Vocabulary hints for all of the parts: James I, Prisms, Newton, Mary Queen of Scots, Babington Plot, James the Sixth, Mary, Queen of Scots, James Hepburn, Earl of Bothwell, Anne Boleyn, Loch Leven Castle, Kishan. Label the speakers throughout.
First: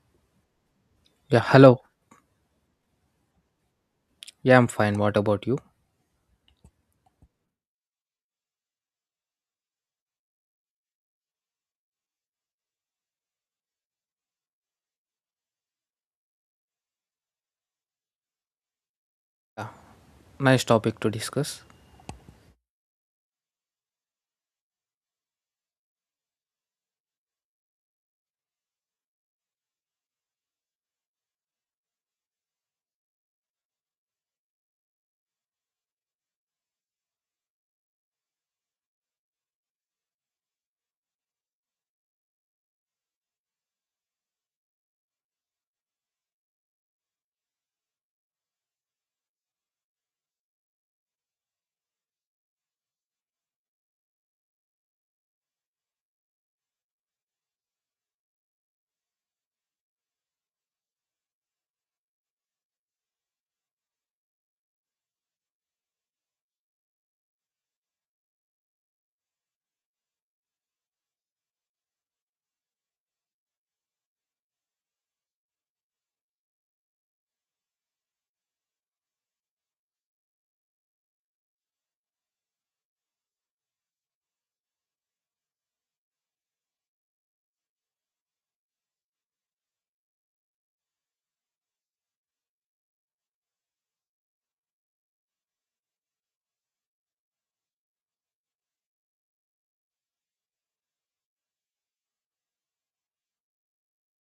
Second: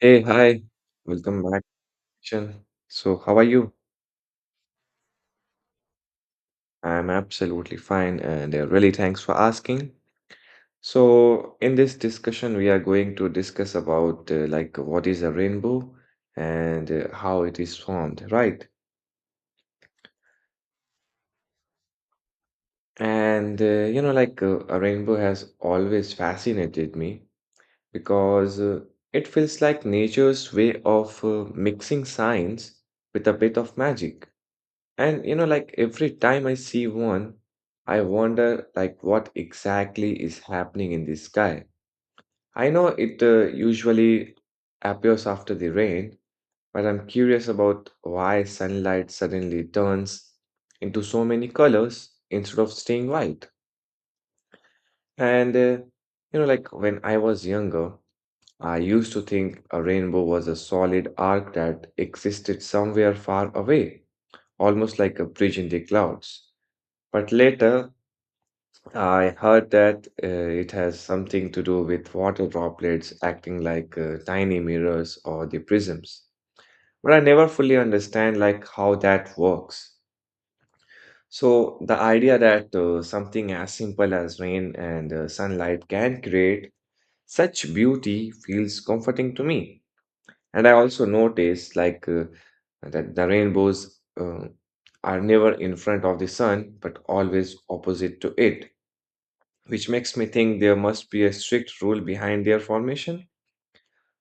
Speaker 1: Hey, hi. Welcome
Speaker 2: Yeah,
Speaker 1: back,
Speaker 2: hello.
Speaker 1: Kishan. So, how are you?
Speaker 2: Yeah, I'm fine. What about you?
Speaker 1: I'm absolutely fine, and really thanks for asking. So, in this discussion, we are going to discuss about like what is a rainbow and how it is formed, right?
Speaker 2: Nice topic to discuss.
Speaker 1: And you know, like A rainbow has always fascinated me because it feels like nature's way of mixing science with a bit of magic. And you know, like every time I see one, I wonder like what exactly is happening in the sky. I know it usually appears after the rain, but I'm curious about why sunlight suddenly turns into so many colors instead of staying white. And You know, like when I was younger, I used to think a rainbow was a solid arc that existed somewhere far away, almost like a bridge in the clouds. But later, I heard that it has something to do with water droplets acting like tiny mirrors or the prisms. But I never fully understand like how that works. So the idea that something as simple as rain and sunlight can create such beauty feels comforting to me. And I also notice like that the rainbows are never in front of the sun but always opposite to it, which makes me think there must be a strict rule behind their formation.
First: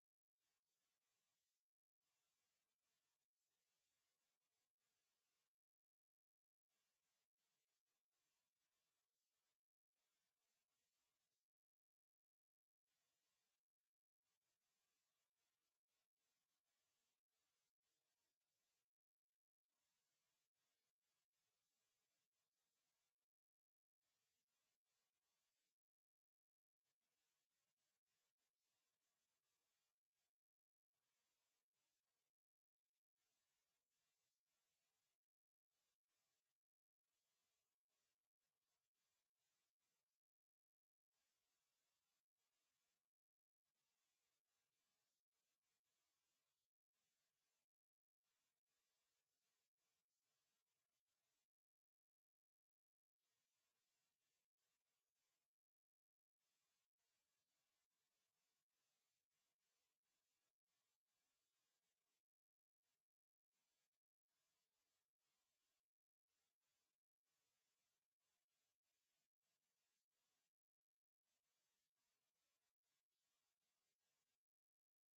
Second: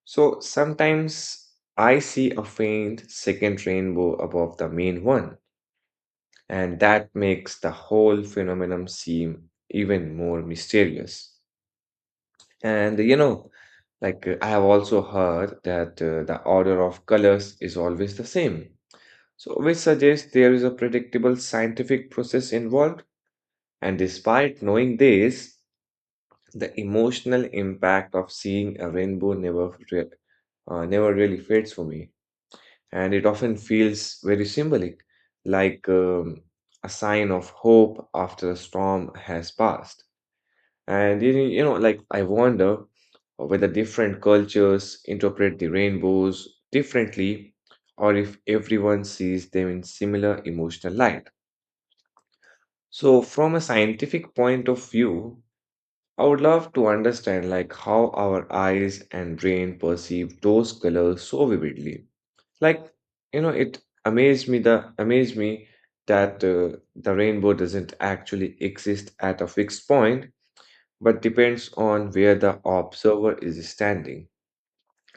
Speaker 1: So sometimes I see a faint second rainbow above the main one, and that makes the whole phenomenon seem even more mysterious. And you know, like I have also heard that the order of colors is always the same, So, which suggests there is a predictable scientific process involved. And despite knowing this, the emotional impact of seeing a rainbow never really fades for me, and it often feels very symbolic, like a sign of hope after a storm has passed. And I wonder whether different cultures interpret the rainbows differently or if everyone sees them in similar emotional light. So from a scientific point of view, I would love to understand like how our eyes and brain perceive those colors so vividly. Like, you know, it amazed me that the rainbow doesn't actually exist at a fixed point, but depends on where the observer is standing.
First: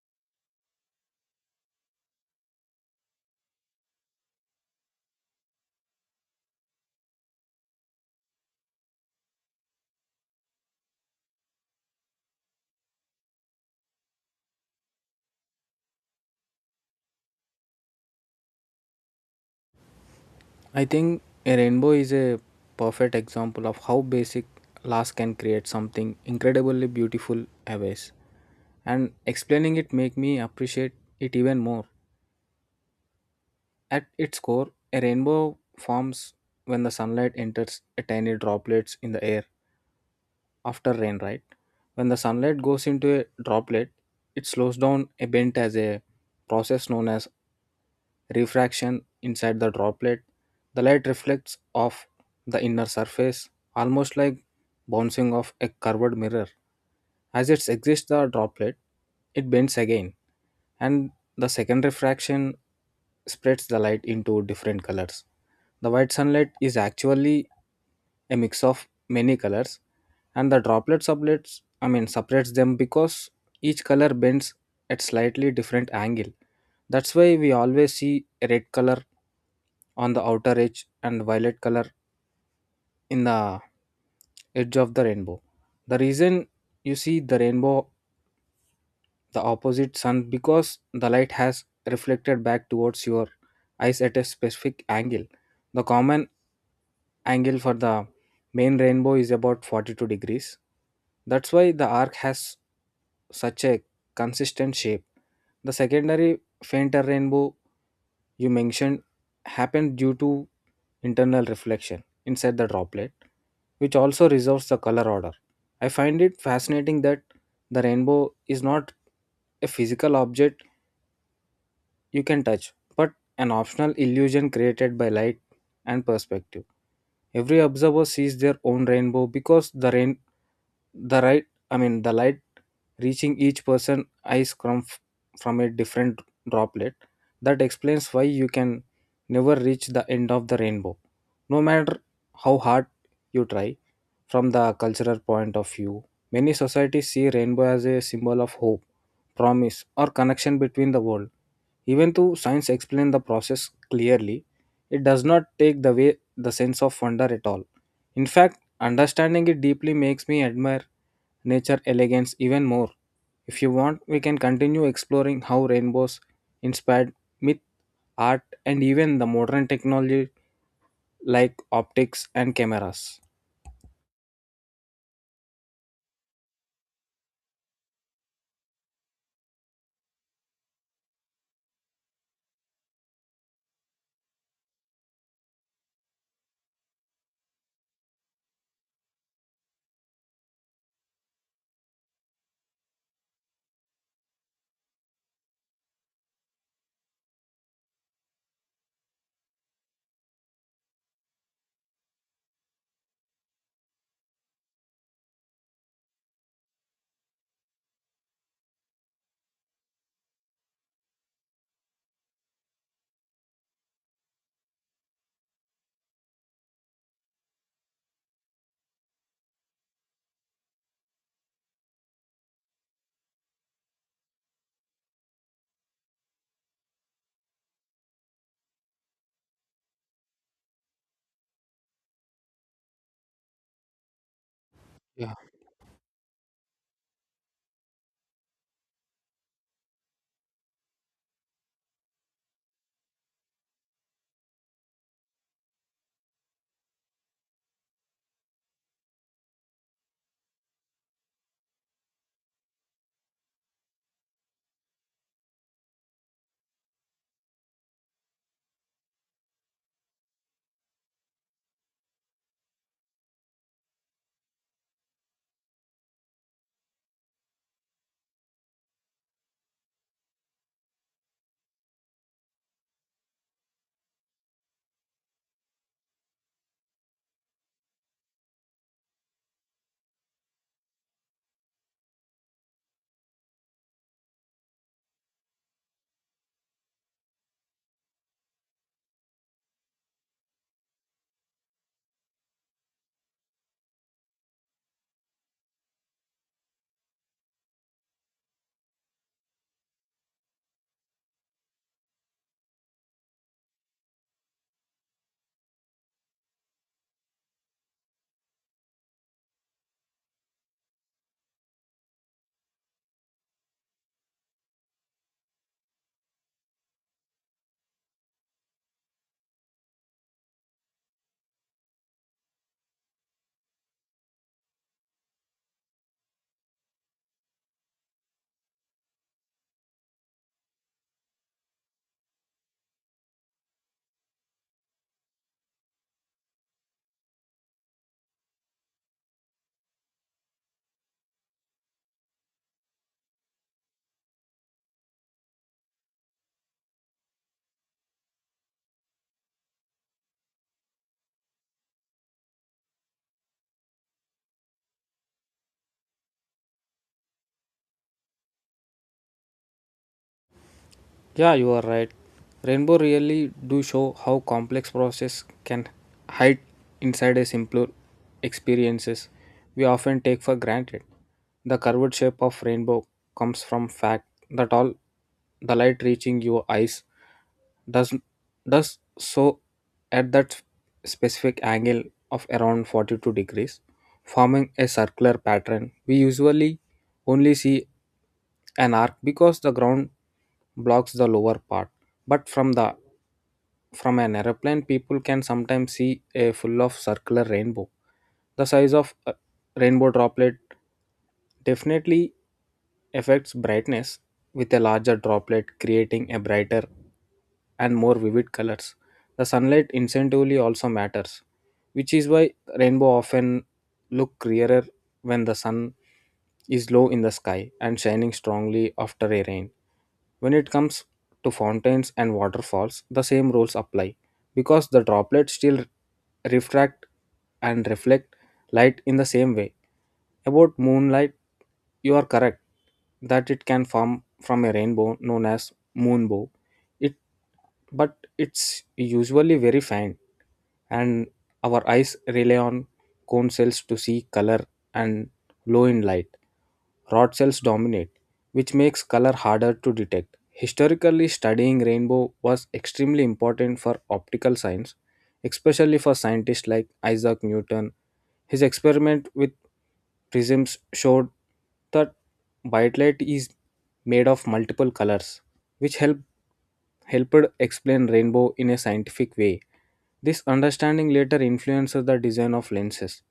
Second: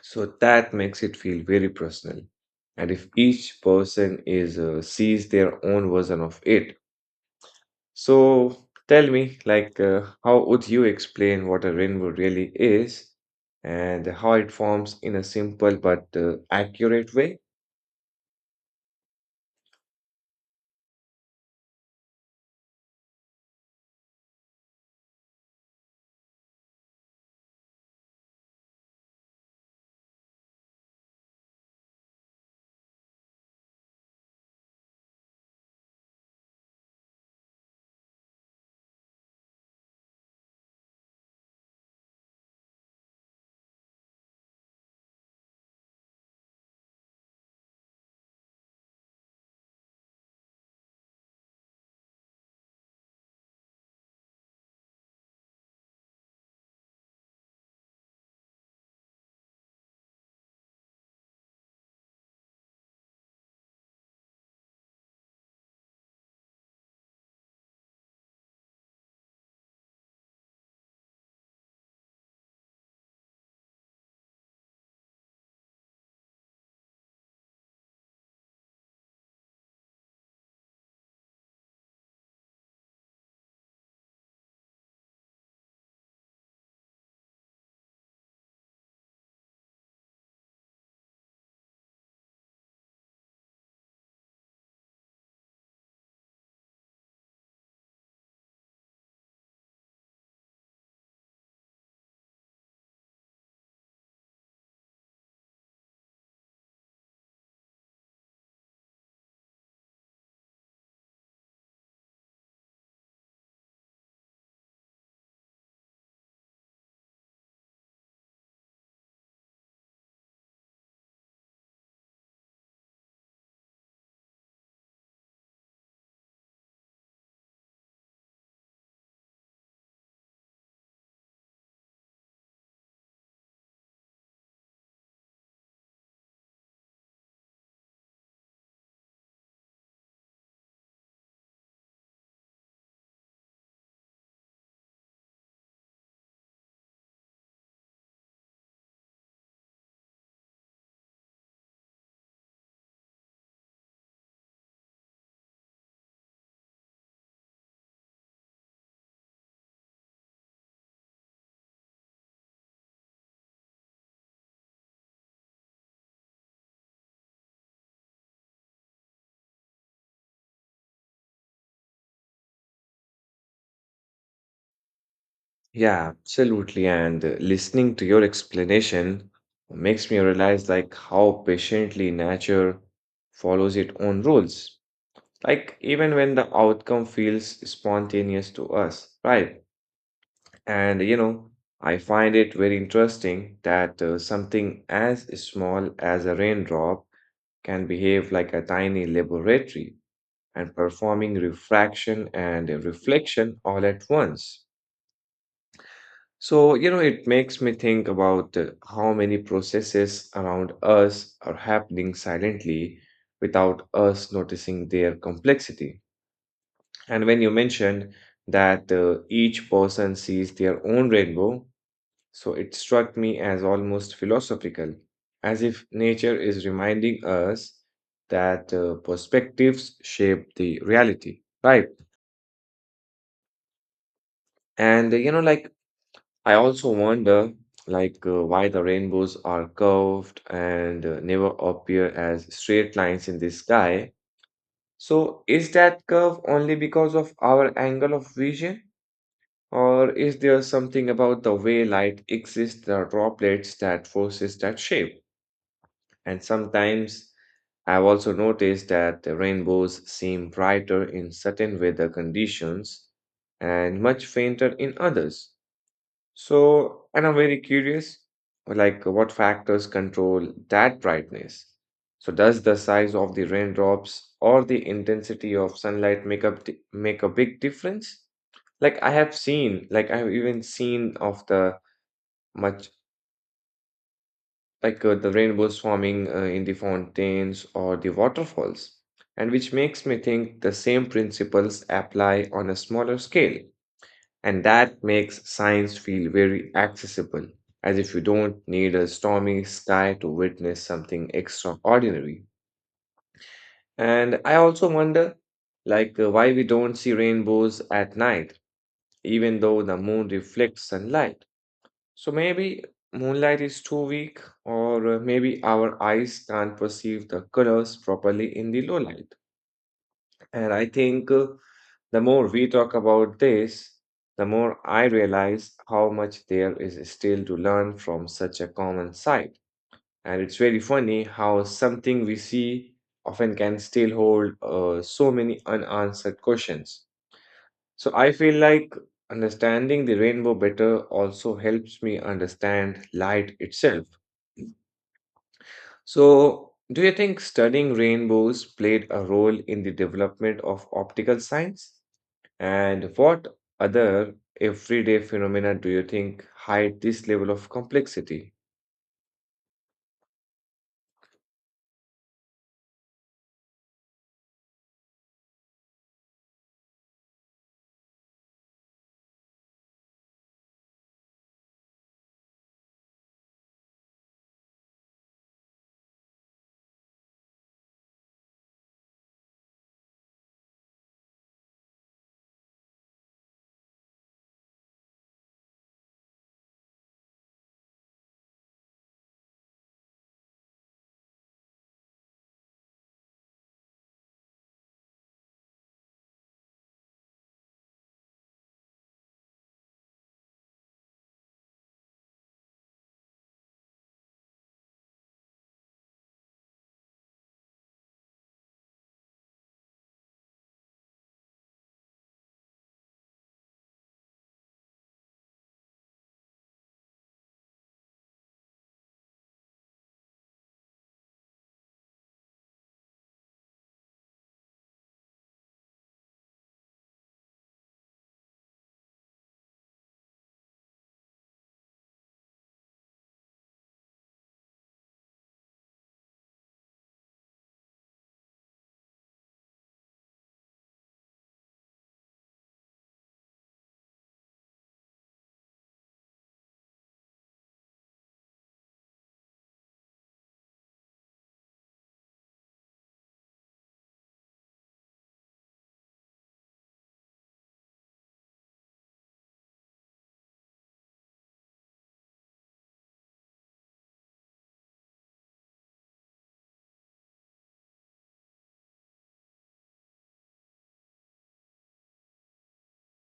Speaker 1: So that makes it feel very personal. And if each person is sees their own version of it, so tell me, like, how would you explain what a rainbow really is and how it forms in a simple but accurate way?
Speaker 2: I think a rainbow is a perfect example of how basic loss can create something incredibly beautiful always. And explaining it make me appreciate it even more. At its core, a rainbow forms when the sunlight enters a tiny droplets in the air after rain, right? When the sunlight goes into a droplet, it slows down a bent as a process known as refraction inside the droplet. The light reflects off the inner surface, almost like bouncing off a curved mirror. As it exits the droplet, it bends again, and the second refraction spreads the light into different colors. The white sunlight is actually a mix of many colors, and the droplet sublets I mean separates them because each color bends at slightly different angle. That's why we always see a red color on the outer edge and violet color in the edge of the rainbow. The reason you see the rainbow the opposite sun because the light has reflected back towards your eyes at a specific angle. The common angle for the main rainbow is about 42 degrees. That's why the arc has such a consistent shape. The secondary fainter rainbow you mentioned happened due to internal reflection inside the droplet, which also resolves the color order. I find it fascinating that the rainbow is not a physical object you can touch, but an optional illusion created by light and perspective. Every observer sees their own rainbow because the rain, the right, I mean the light reaching each person eyes from a different droplet. That explains why you can never reach the end of the rainbow, no matter how hard you try. From the cultural point of view, many societies see rainbow as a symbol of hope, promise, or connection between the world, even though science explains the process clearly, it does not take away the sense of wonder at all. In fact, understanding it deeply makes me admire nature elegance even more. If you want, we can continue exploring how rainbows inspired myth, art, and even the modern technology like optics and cameras.
Speaker 1: Yeah, absolutely. And listening to your explanation makes me realize like how patiently nature follows its own rules. Like even when the outcome feels spontaneous to us, right? And you know, I find it very interesting that something as small as a raindrop can behave like a tiny laboratory and performing refraction and reflection all at once. So, you know, it makes me think about how many processes around us are happening silently without us noticing their complexity. And when you mentioned that each person sees their own rainbow, so it struck me as almost philosophical, as if nature is reminding us that perspectives shape the reality, right? And uh, you
Speaker 2: Yeah.
Speaker 1: know, like I also wonder, like why the rainbows are curved and never appear as straight lines in the sky. So is that curve only because of our angle of vision? Or is there something about the way light exists, the droplets that forces that shape? And sometimes I've also noticed that the rainbows seem brighter in certain weather conditions and much fainter in others. So, and I'm very curious, like what factors control that brightness? So, does the size of the raindrops or the intensity of sunlight make a big difference? Like I've even seen of the much like the rainbows swarming in the fountains or the waterfalls, and which makes me think the same principles apply on a smaller scale. And that makes science feel very accessible, as if you don't need a stormy sky to witness something extraordinary. And I also wonder, like, why we don't see rainbows at night, even though the moon reflects sunlight. So maybe moonlight is too weak, or maybe our eyes can't perceive the colors properly in the low light. And I think the more we talk about this, the more I realize how much there is still to learn from such a common sight. And it's very funny how something we see often can still hold so many unanswered questions. So I feel like understanding the rainbow better also helps me understand light itself. So, do you think studying rainbows played a role in the development of optical science? And what other everyday phenomena do you think hide this level of complexity?
Speaker 2: Yeah, you are right. Rainbow really do show how complex process can hide inside a simpler experiences we often take for granted. The curved shape of rainbow comes from fact that all the light reaching your eyes does does so at that specific angle of around 42 degrees, forming a circular pattern. We usually only see an arc because the ground blocks the lower part, but from an airplane people can sometimes see a full of circular rainbow. The size of a rainbow droplet definitely affects brightness, with a larger droplet creating a brighter and more vivid colors. The sunlight incidentally also matters, which is why rainbow often look clearer when the sun is low in the sky and shining strongly after a rain. When it comes to fountains and waterfalls, the same rules apply because the droplets still refract and reflect light in the same way. About moonlight, you are correct that it can form from a rainbow known as moonbow. It But it's usually very faint, and our eyes rely on cone cells to see color, and low in light rod cells dominate, which makes color harder to detect. Historically, studying rainbow was extremely important for optical science, especially for scientists like Isaac Newton. His experiment with prisms showed that white light is made of multiple colors, which helped explain rainbow in a scientific way. This understanding later influences the design of lenses,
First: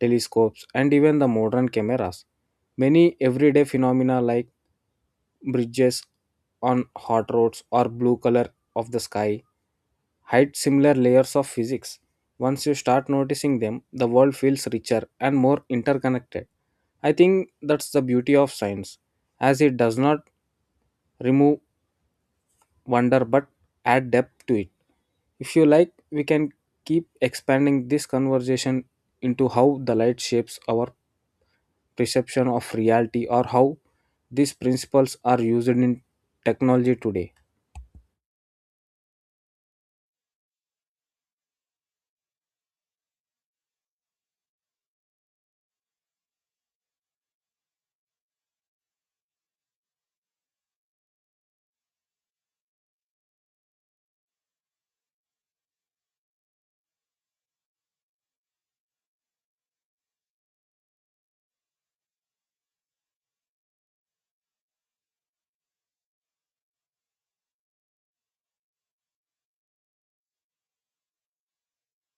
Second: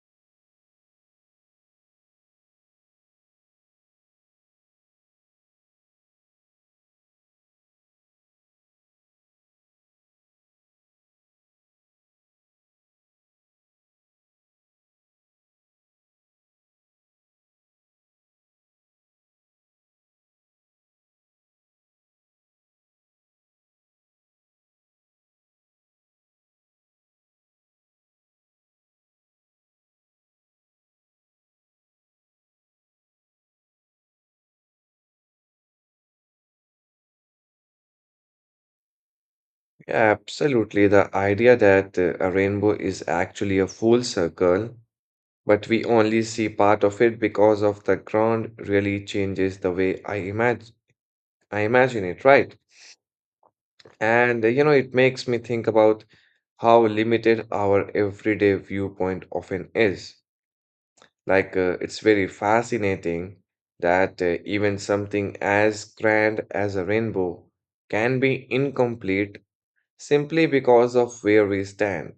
Speaker 2: telescopes, and even the modern cameras. Many everyday phenomena like bridges on hot roads or blue color of the sky hide similar layers of physics. Once you start noticing them, the world feels richer and more interconnected. I think that's the beauty of science, as it does not remove wonder but add depth to it. If you like, we can keep expanding this conversation into how the light shapes our perception of reality or how these principles are used in technology today.
Speaker 1: Yeah, absolutely. The idea that a rainbow is actually a full circle, but we only see part of it because of the ground really changes the way I imagine it, right? And you know, it makes me think about how limited our everyday viewpoint often is. Like, it's very fascinating that even something as grand as a rainbow can be incomplete simply because of where we stand.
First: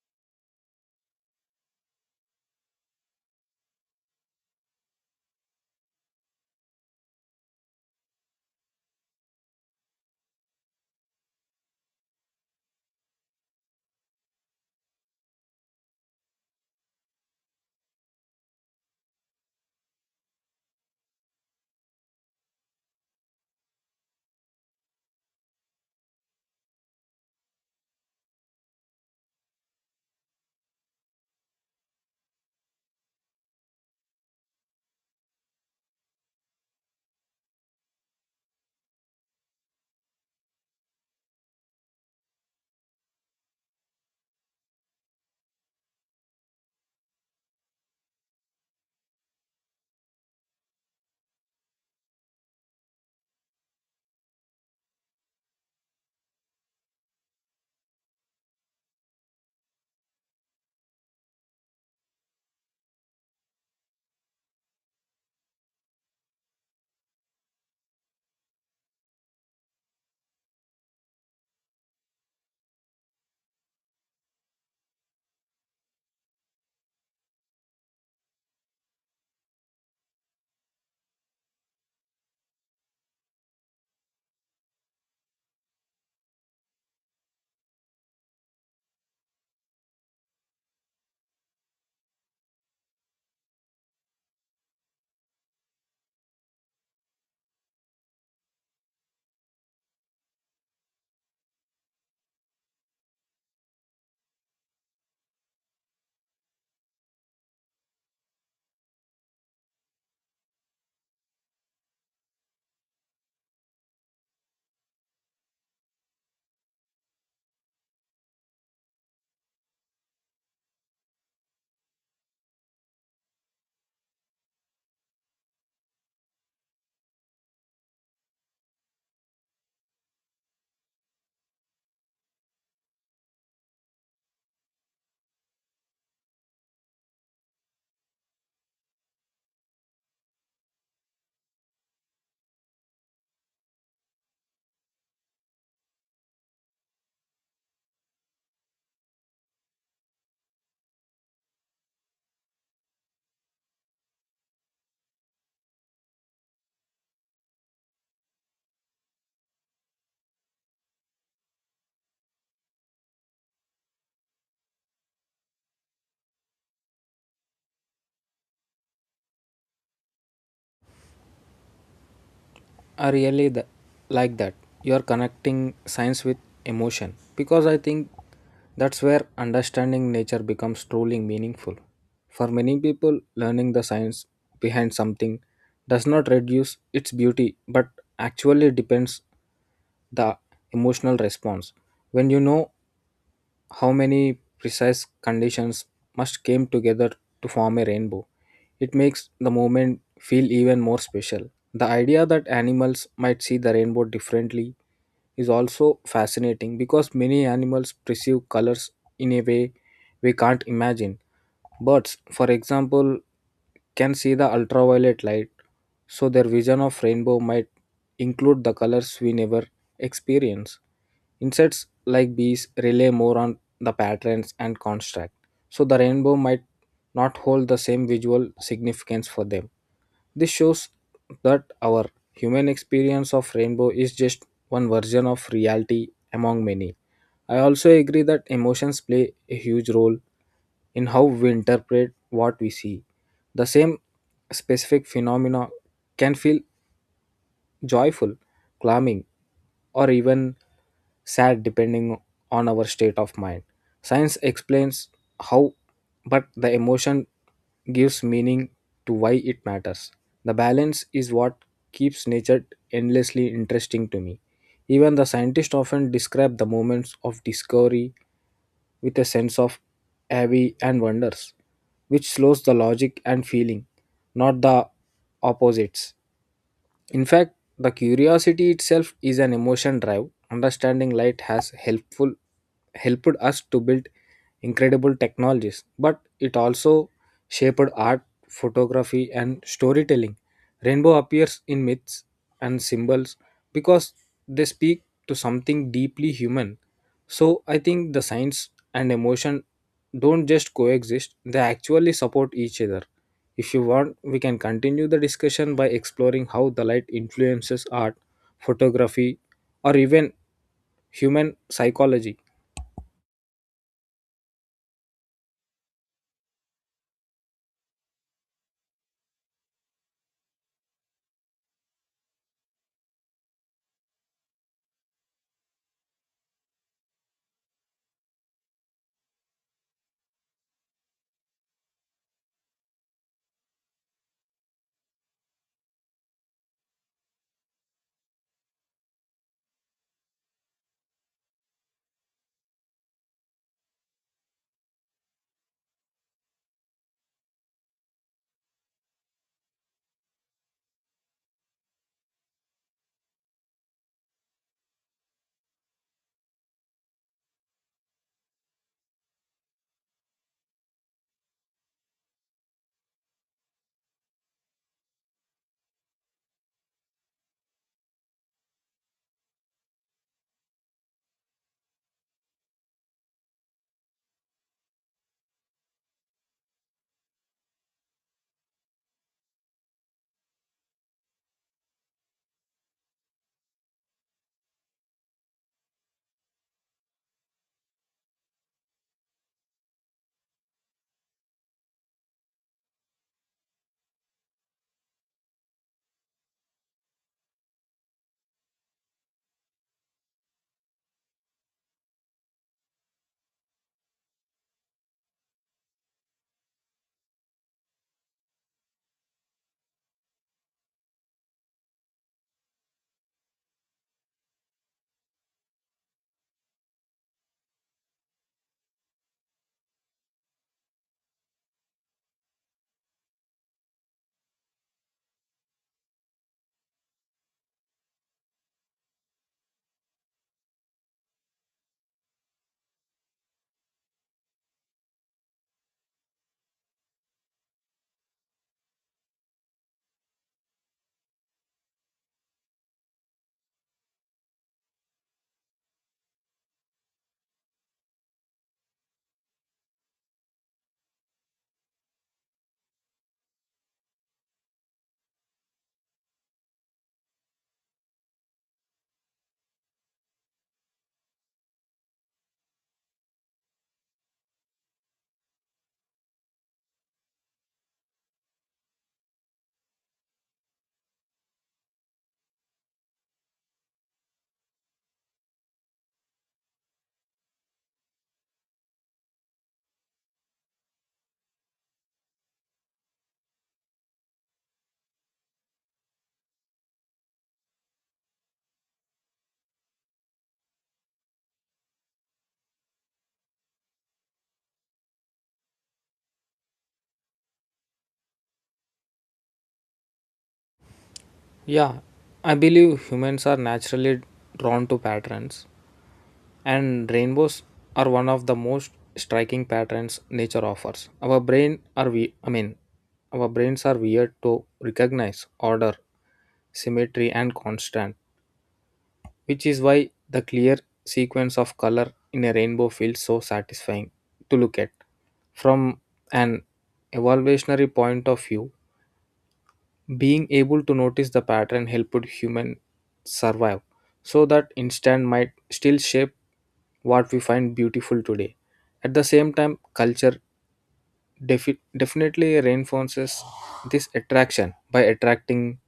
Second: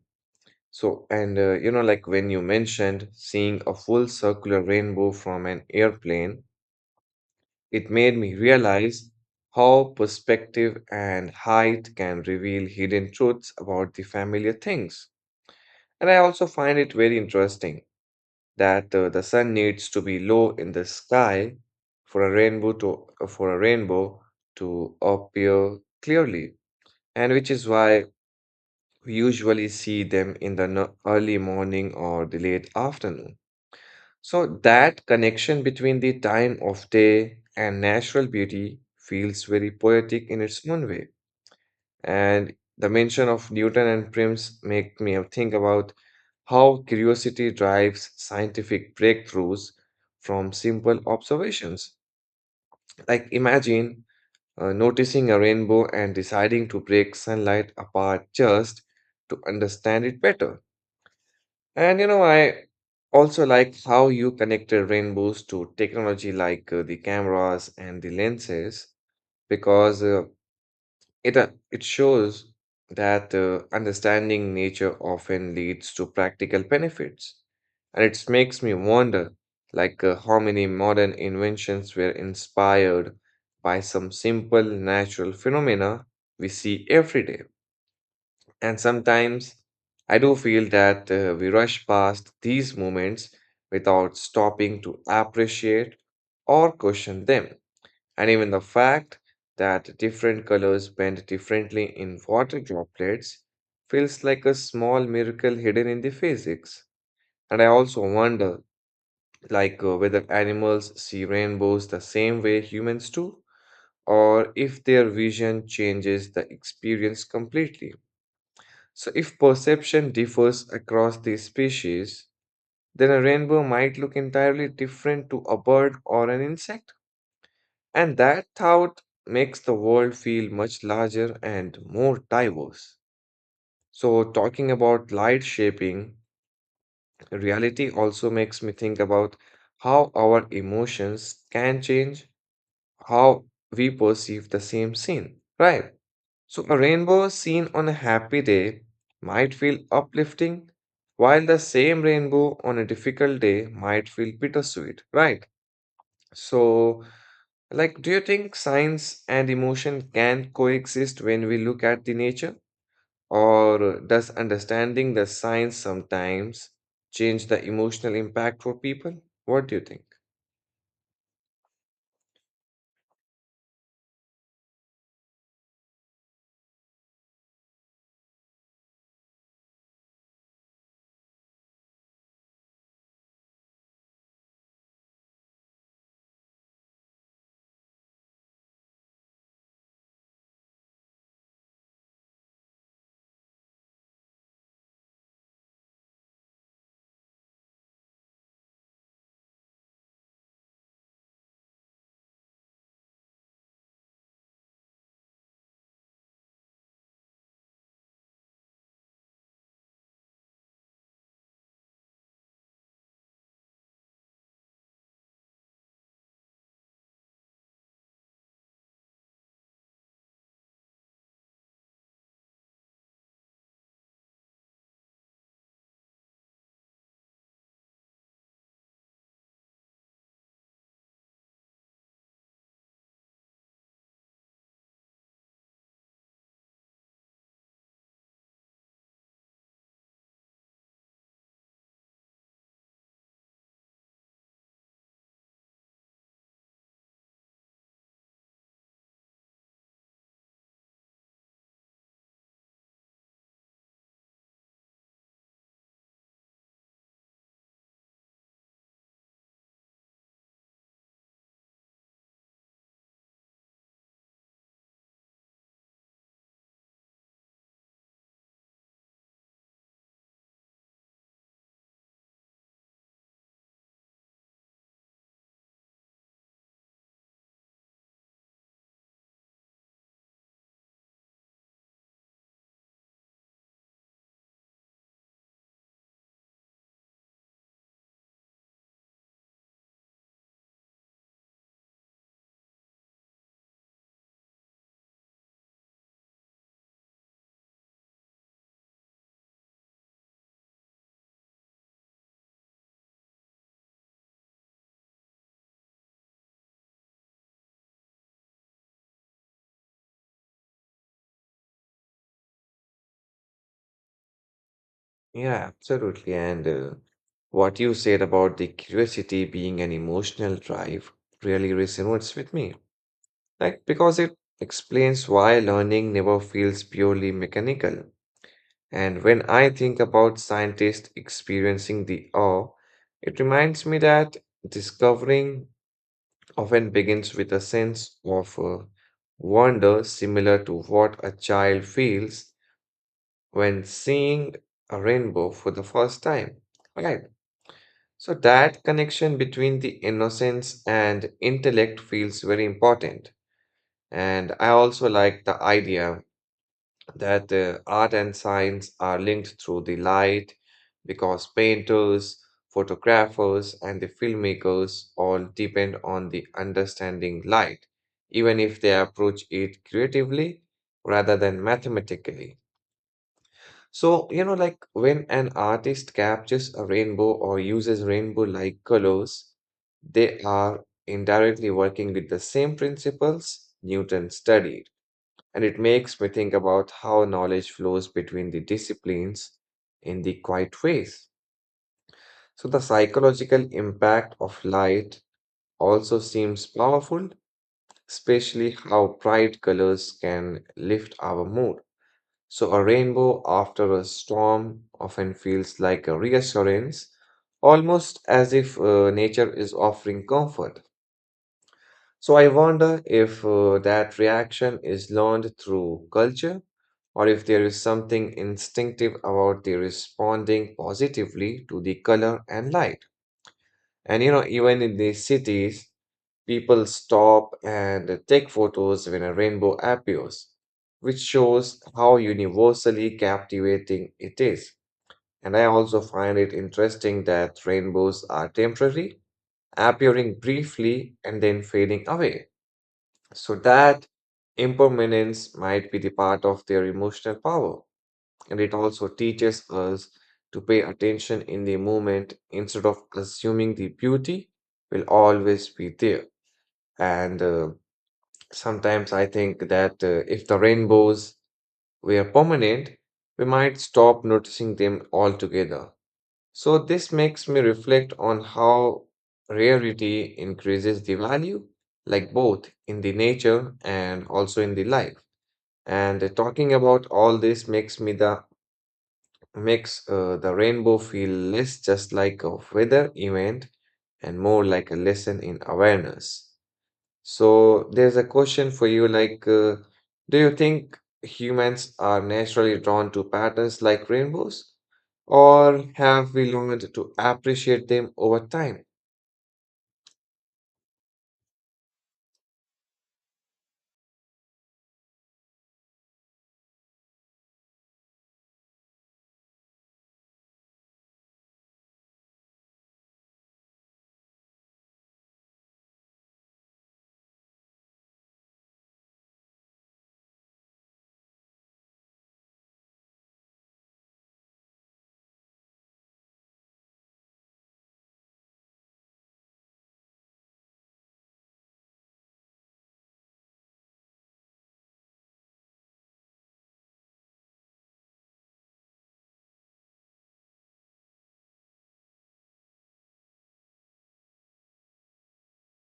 Speaker 1: So, and you know, like when you mentioned seeing a full circular rainbow from an airplane, it made me realize how perspective and height can reveal hidden truths about the familiar things. And I also find it very interesting that the sun needs to be low in the sky for a rainbow to for a rainbow to appear clearly, and which is why we usually see them in the early morning or the late afternoon. So that connection between the time of day and natural beauty feels very poetic in its own way. And the mention of Newton and Prims make me think about how curiosity drives scientific breakthroughs from simple observations. Like imagine noticing a rainbow and deciding to break sunlight apart just to understand it better. And you know, I also like how you connected rainbows to technology like the cameras and the lenses because it shows that understanding nature often leads to practical benefits. And it makes me wonder like how many modern inventions were inspired by some simple natural phenomena we see every day. And sometimes I do feel that we rush past these moments without stopping to appreciate or question them. And even the fact that different colors bend differently in water droplets feels like a small miracle hidden in the physics. And I also wonder, like, whether animals see rainbows the same way humans do, or if their vision changes the experience completely. So, if perception differs across these species, then a rainbow might look entirely different to a bird or an insect. And that thought makes the world feel much larger and more diverse. So, talking about light shaping, reality also makes me think about how our emotions can change how we perceive the same scene, right? So, a rainbow seen on a happy day might feel uplifting, while the same rainbow on a difficult day might feel bittersweet, right? So, like, do you think science and emotion can coexist when we look at the nature? Or does understanding the science sometimes change the emotional impact for people? What do you think?
Speaker 2: Are really the, like that. You are connecting science with emotion because I think that's where understanding nature becomes truly meaningful. For many people, learning the science behind something does not reduce its beauty but actually depends the emotional response. When you know how many precise conditions must come together to form a rainbow. It makes the moment feel even more special. The idea that animals might see the rainbow differently is also fascinating because many animals perceive colors in a way we can't imagine. Birds, for example, can see the ultraviolet light, so their vision of rainbow might include the colors we never experience. Insects like bees rely more on the patterns and construct, so the rainbow might not hold the same visual significance for them. This shows that our human experience of rainbow is just one version of reality among many. I also agree that emotions play a huge role in how we interpret what we see. The same specific phenomena can feel joyful, calming, or even sad depending on our state of mind. Science explains how, but the emotion gives meaning to why it matters. The balance is what keeps nature endlessly interesting to me. Even the scientists often describe the moments of discovery with a sense of awe and wonders, which slows the logic and feeling, not the opposites. In fact, the curiosity itself is an emotion drive. Understanding light has helpful helped us to build incredible technologies, but it also shaped art, photography, and storytelling. Rainbow appears in myths and symbols because they speak to something deeply human. So I think the science and emotion don't just coexist, they actually support each other. If you want, we can continue the discussion by exploring how the light influences art, photography, or even human psychology.
Speaker 1: Yeah, absolutely. And what you said about the curiosity being an emotional drive really resonates with me. Like, because it explains why learning never feels purely mechanical. And when I think about scientists experiencing the awe, it reminds me that discovering often begins with a sense of wonder similar to what a child feels when seeing a rainbow for the first time. Right. So that connection between the innocence and intellect feels very important. And I also like the idea that art and science are linked through the light because painters, photographers, and the filmmakers all depend on the understanding light, even if they approach it creatively rather than mathematically. So, you know, like when an artist captures a rainbow or uses rainbow-like colors, they are indirectly working with the same principles Newton studied. And it makes me think about how knowledge flows between the disciplines in the quiet ways. So the psychological impact of light also seems powerful, especially how bright colors can lift our mood. So a rainbow after a storm often feels like a reassurance, almost as if nature is offering comfort. So I wonder if that reaction is learned through culture or if there is something instinctive about the responding positively to the color and light. And you know, even in the cities, people stop and take photos when a rainbow appears, which shows how universally captivating it is. And I also find it interesting that rainbows are temporary, appearing briefly and then fading away. So that impermanence might be the part of their emotional power. And it also teaches us to pay attention in the moment instead of assuming the beauty will always be there. And Sometimes I think that if the rainbows were permanent, we might stop noticing them altogether. So this makes me reflect on how rarity increases the value, like both in the nature and also in the life. And Talking about all this makes the rainbow feel less just like a weather event and more like a lesson in awareness. So there's a question for you like do you think humans are naturally drawn to patterns like rainbows or have we learned to appreciate them over time?
Speaker 2: Yeah, I believe humans are naturally drawn to patterns, and rainbows are one of the most striking patterns nature offers. Our brains are weird to recognize order, symmetry and constant, which is why the clear sequence of color in a rainbow feels so satisfying to look at. From an evolutionary point of view, being able to notice the pattern helped humans survive, so that instant might still shape what we find beautiful today. At the same time, culture definitely reinforces this attraction by attracting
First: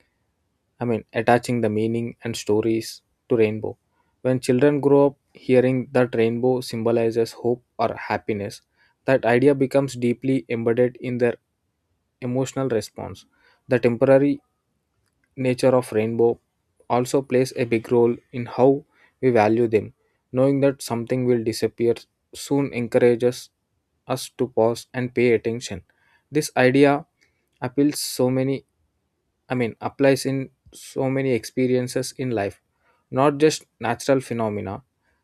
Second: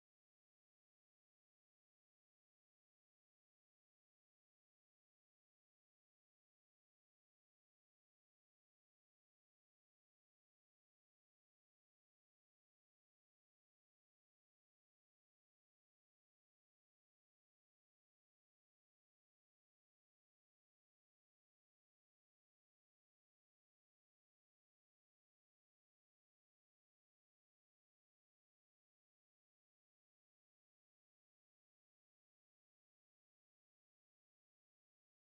Speaker 2: I mean, attaching the meaning and stories to rainbow. When children grow up hearing that rainbow symbolizes hope or happiness, that idea becomes deeply embedded in their emotional response. The temporary nature of rainbow also plays a big role in how we value them. Knowing that something will disappear soon encourages us to pause and pay attention. This idea appeals so many I mean, applies in so many experiences in life, not just natural phenomena.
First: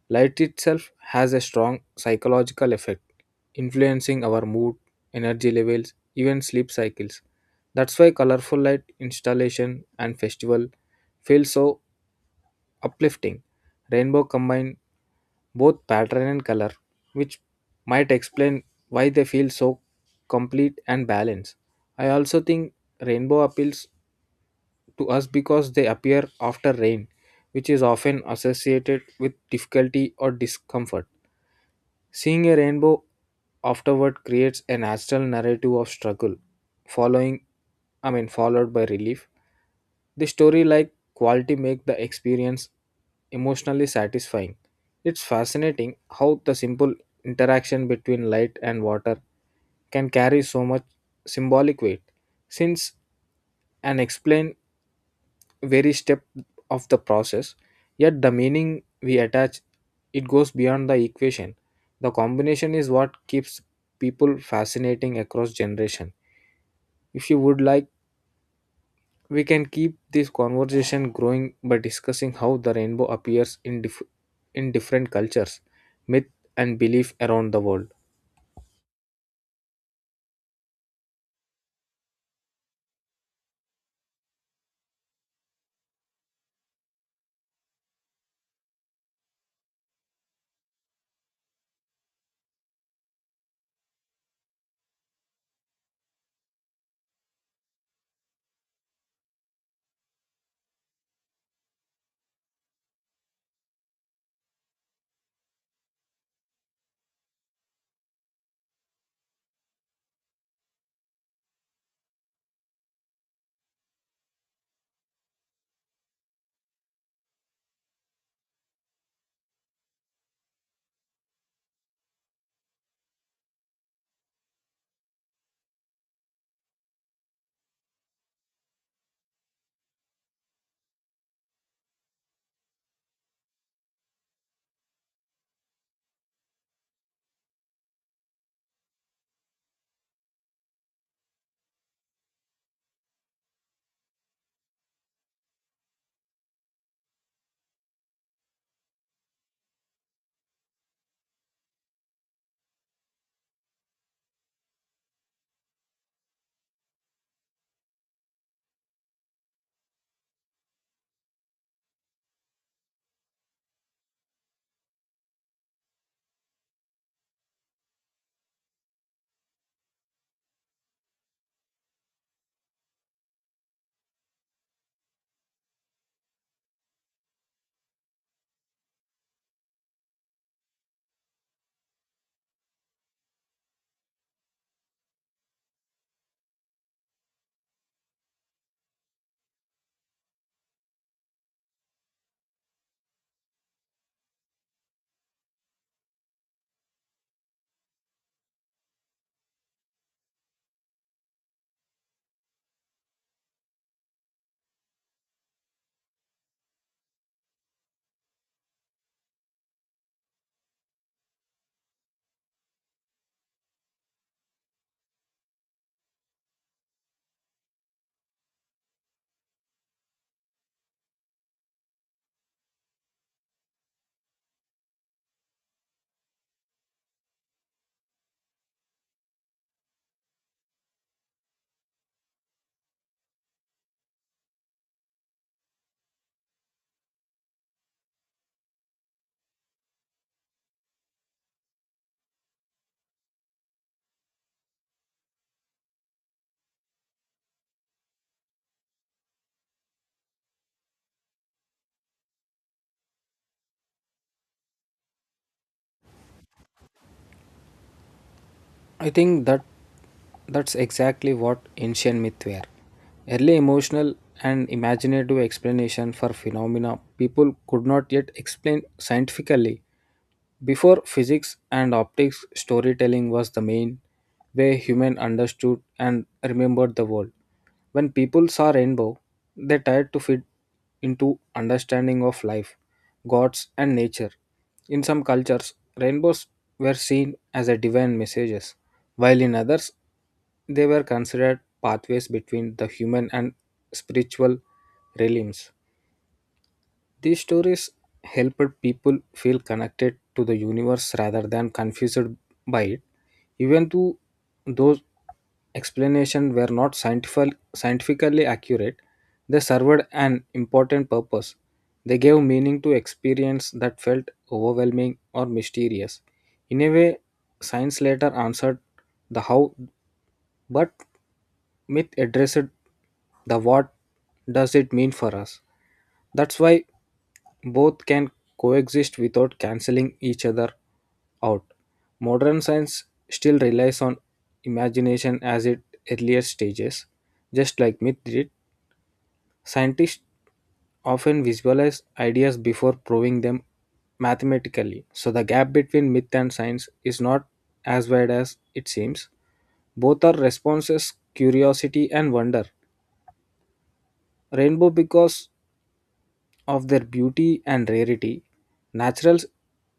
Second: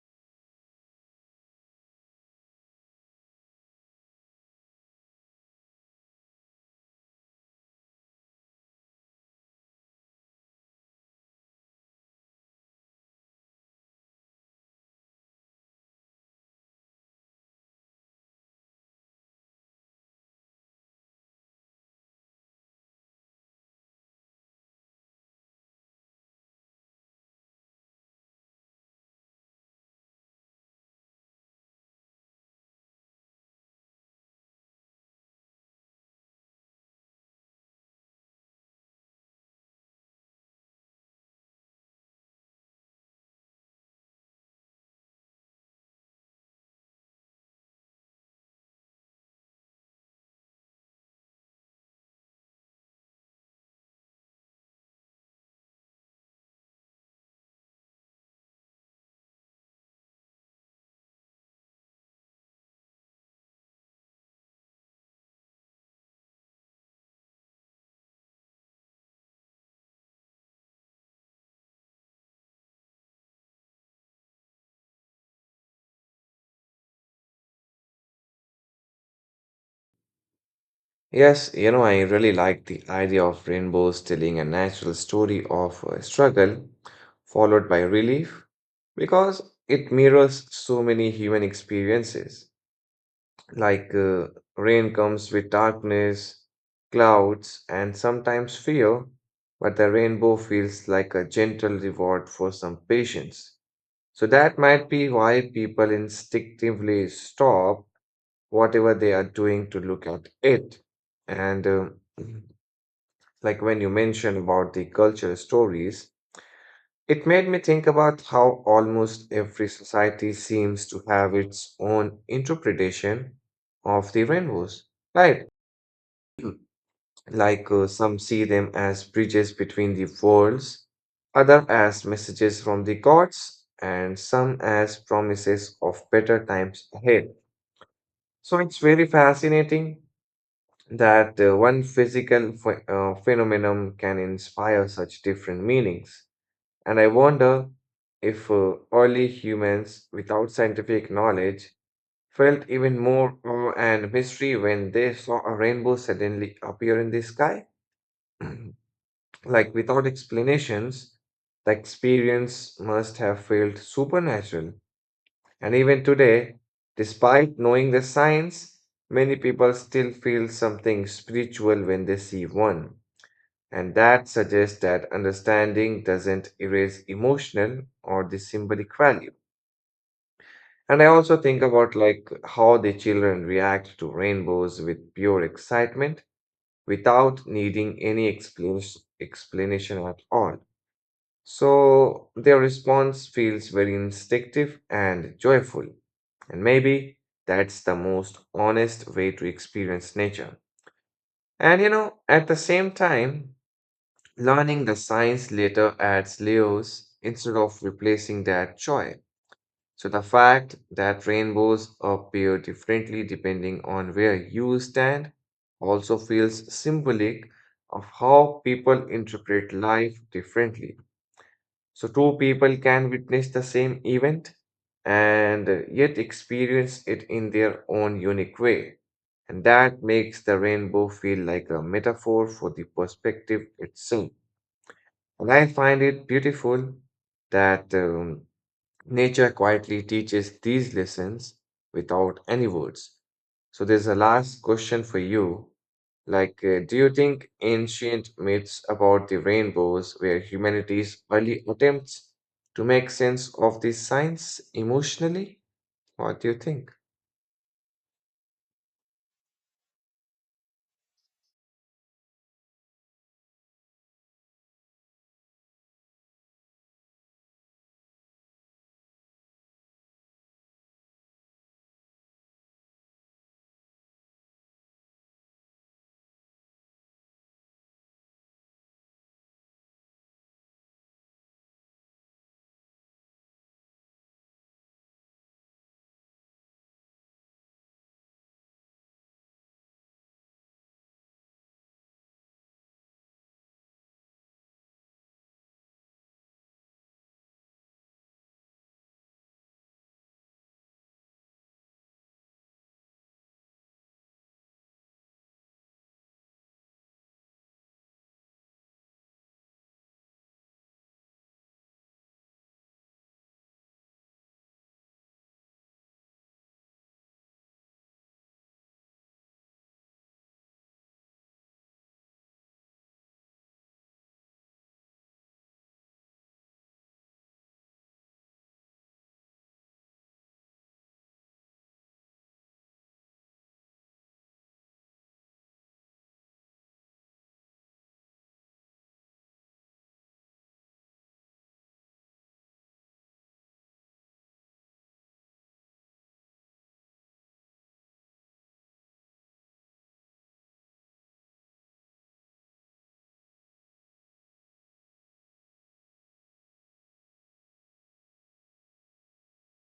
Speaker 2: Light itself has a strong psychological effect, influencing our mood, energy levels, even sleep cycles. That's why colorful light installation and festival feel so uplifting. Rainbow combine both pattern and color, which might explain why they feel so complete and balanced. I also think rainbow appeals to us because they appear after rain, which is often associated with difficulty or discomfort. Seeing a rainbow afterward creates an astral narrative of struggle, following I mean followed by relief. The story like quality make the experience emotionally satisfying. It's fascinating how the simple interaction between light and water can carry so much symbolic weight, since and explain very step of the process, yet the meaning we attach it goes beyond the equation. The combination is what keeps people fascinating across generation. If you would like, we can keep this conversation growing by discussing how the rainbow appears in in different cultures, myth, and belief around the world.
Speaker 1: Yes, you know, I really like the idea of rainbows telling a natural story of struggle followed by relief because it mirrors so many human experiences. Like rain comes with darkness, clouds, and sometimes fear, but the rainbow feels like a gentle reward for some patience. So that might be why people instinctively stop whatever they are doing to look at it. And uh, like when you mentioned about the cultural stories, it made me think about how almost every society seems to have its own interpretation of the rainbows, right? Like some see them as bridges between the worlds, other as messages from the gods, and some as promises of better times ahead. So it's very fascinating that one physical phenomenon can inspire such different meanings. And I wonder if early humans without scientific knowledge felt even more awe and mystery when they saw a rainbow suddenly appear in the sky. Like without explanations, the experience must have felt supernatural. And even today, despite knowing the science, many people still feel something spiritual when they see one. And that suggests that understanding doesn't erase emotional or the symbolic value. And I also think about like how the children react to rainbows with pure excitement without needing any explanation at all. So their response feels very instinctive and joyful. And maybe that's the most honest way to experience nature. And you know, at the same time, learning the science later adds layers instead of replacing that joy. So, the fact that rainbows appear differently depending on where you stand also feels symbolic of how people interpret life differently. So, two people can witness the same event and yet experience it in their own unique way. And that makes the rainbow feel like a metaphor for the perspective itself. And I find it beautiful that nature quietly teaches these lessons without any words. So there's a last question for you. Like, do you think ancient myths about the rainbows were humanity's early attempts to make sense of the science emotionally? What do you think?
Speaker 2: I think that That's exactly what ancient myths were. Early emotional and imaginative explanation for phenomena people could not yet explain scientifically. Before physics and optics, storytelling was the main way human understood and remembered the world. When people saw rainbow, they tried to fit into understanding of life, gods and nature. In some cultures, rainbows were seen as a divine messages, while in others they were considered pathways between the human and spiritual realms. These stories helped people feel connected to the universe rather than confused by it, even though those explanations were not scientifically accurate. They served an important purpose. They gave meaning to experience that felt overwhelming or mysterious. In a way, science later answered the how, but myth addressed the what does it mean for us. That's why both can coexist without cancelling each other out. Modern science still relies on imagination as its earlier stages, just like myth did. Scientists often visualize ideas before proving them mathematically, so the gap between myth and science is not as wide as it seems. Both are responses, curiosity and wonder. Rainbow because of their beauty and rarity, naturals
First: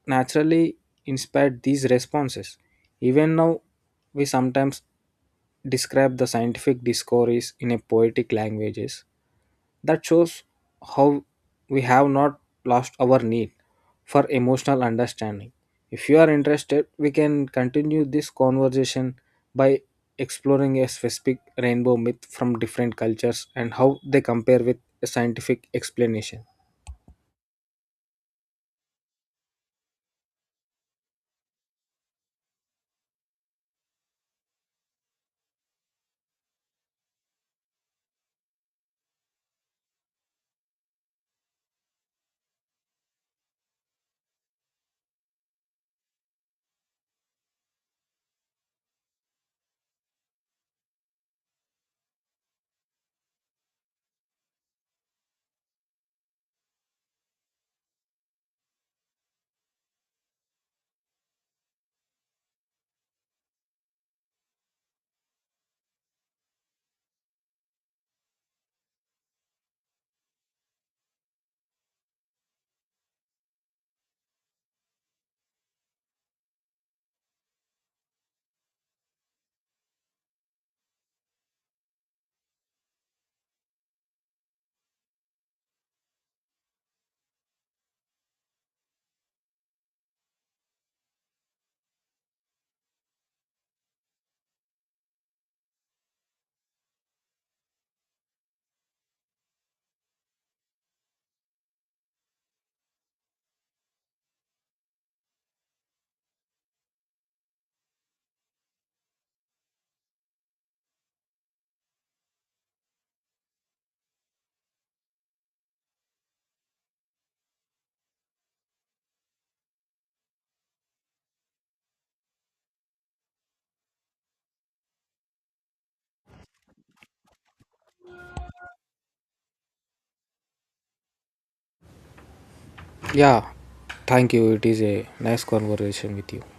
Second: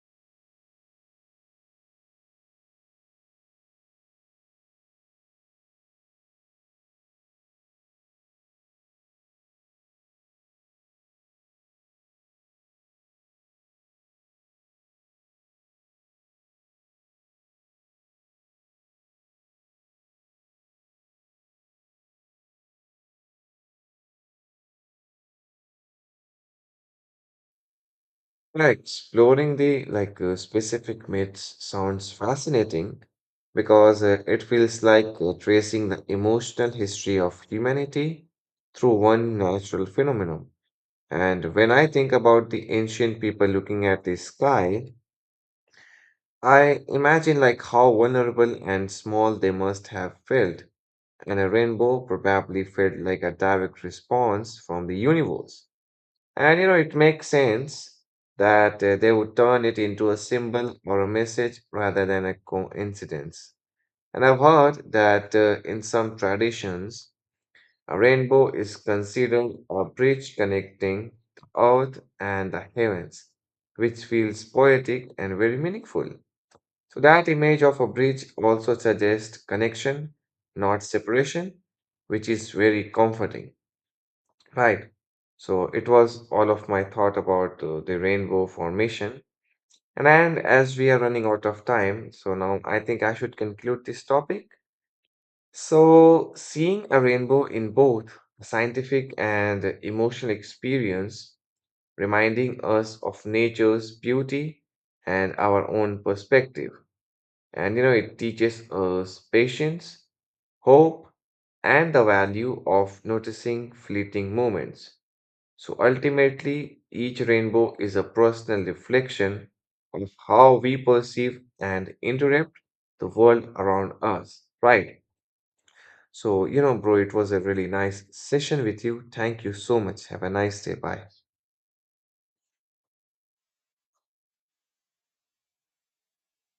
Speaker 2: naturally inspired these responses. Even now, we sometimes describe the scientific discoveries in a poetic languages. That shows how we have not lost our need for emotional understanding. If you are interested, we can continue this conversation by exploring a specific rainbow myth from different cultures and how they compare with a scientific explanation.
Speaker 1: Yeah, exploring the like specific myths sounds fascinating because it feels like tracing the emotional history of humanity through one natural phenomenon. And when I think about the ancient people looking at the sky, I imagine like how vulnerable and small they must have felt, and a rainbow probably felt like a direct response from the universe. And you know, it makes sense that they would turn it into a symbol or a message rather than a coincidence. And I've heard that in some traditions, a rainbow is considered a bridge connecting the earth and the heavens, which feels poetic and very meaningful. So, that image of a bridge also suggests connection, not separation, which is very comforting. Right. So it was all of my thought about the rainbow formation. And, as we are running out of time, so now I think I should conclude this topic. So, seeing a rainbow in both a scientific and emotional experience, reminding us of nature's beauty and our own perspective. And you know, it teaches us patience, hope, and the value of noticing fleeting moments. So ultimately, each rainbow is a personal reflection of how we perceive and interpret the world around us, right? So, you know, bro, it was a really nice session with you. Thank you so much. Have a nice day. Bye.
Speaker 2: Yeah, thank you. It is a nice conversation with you.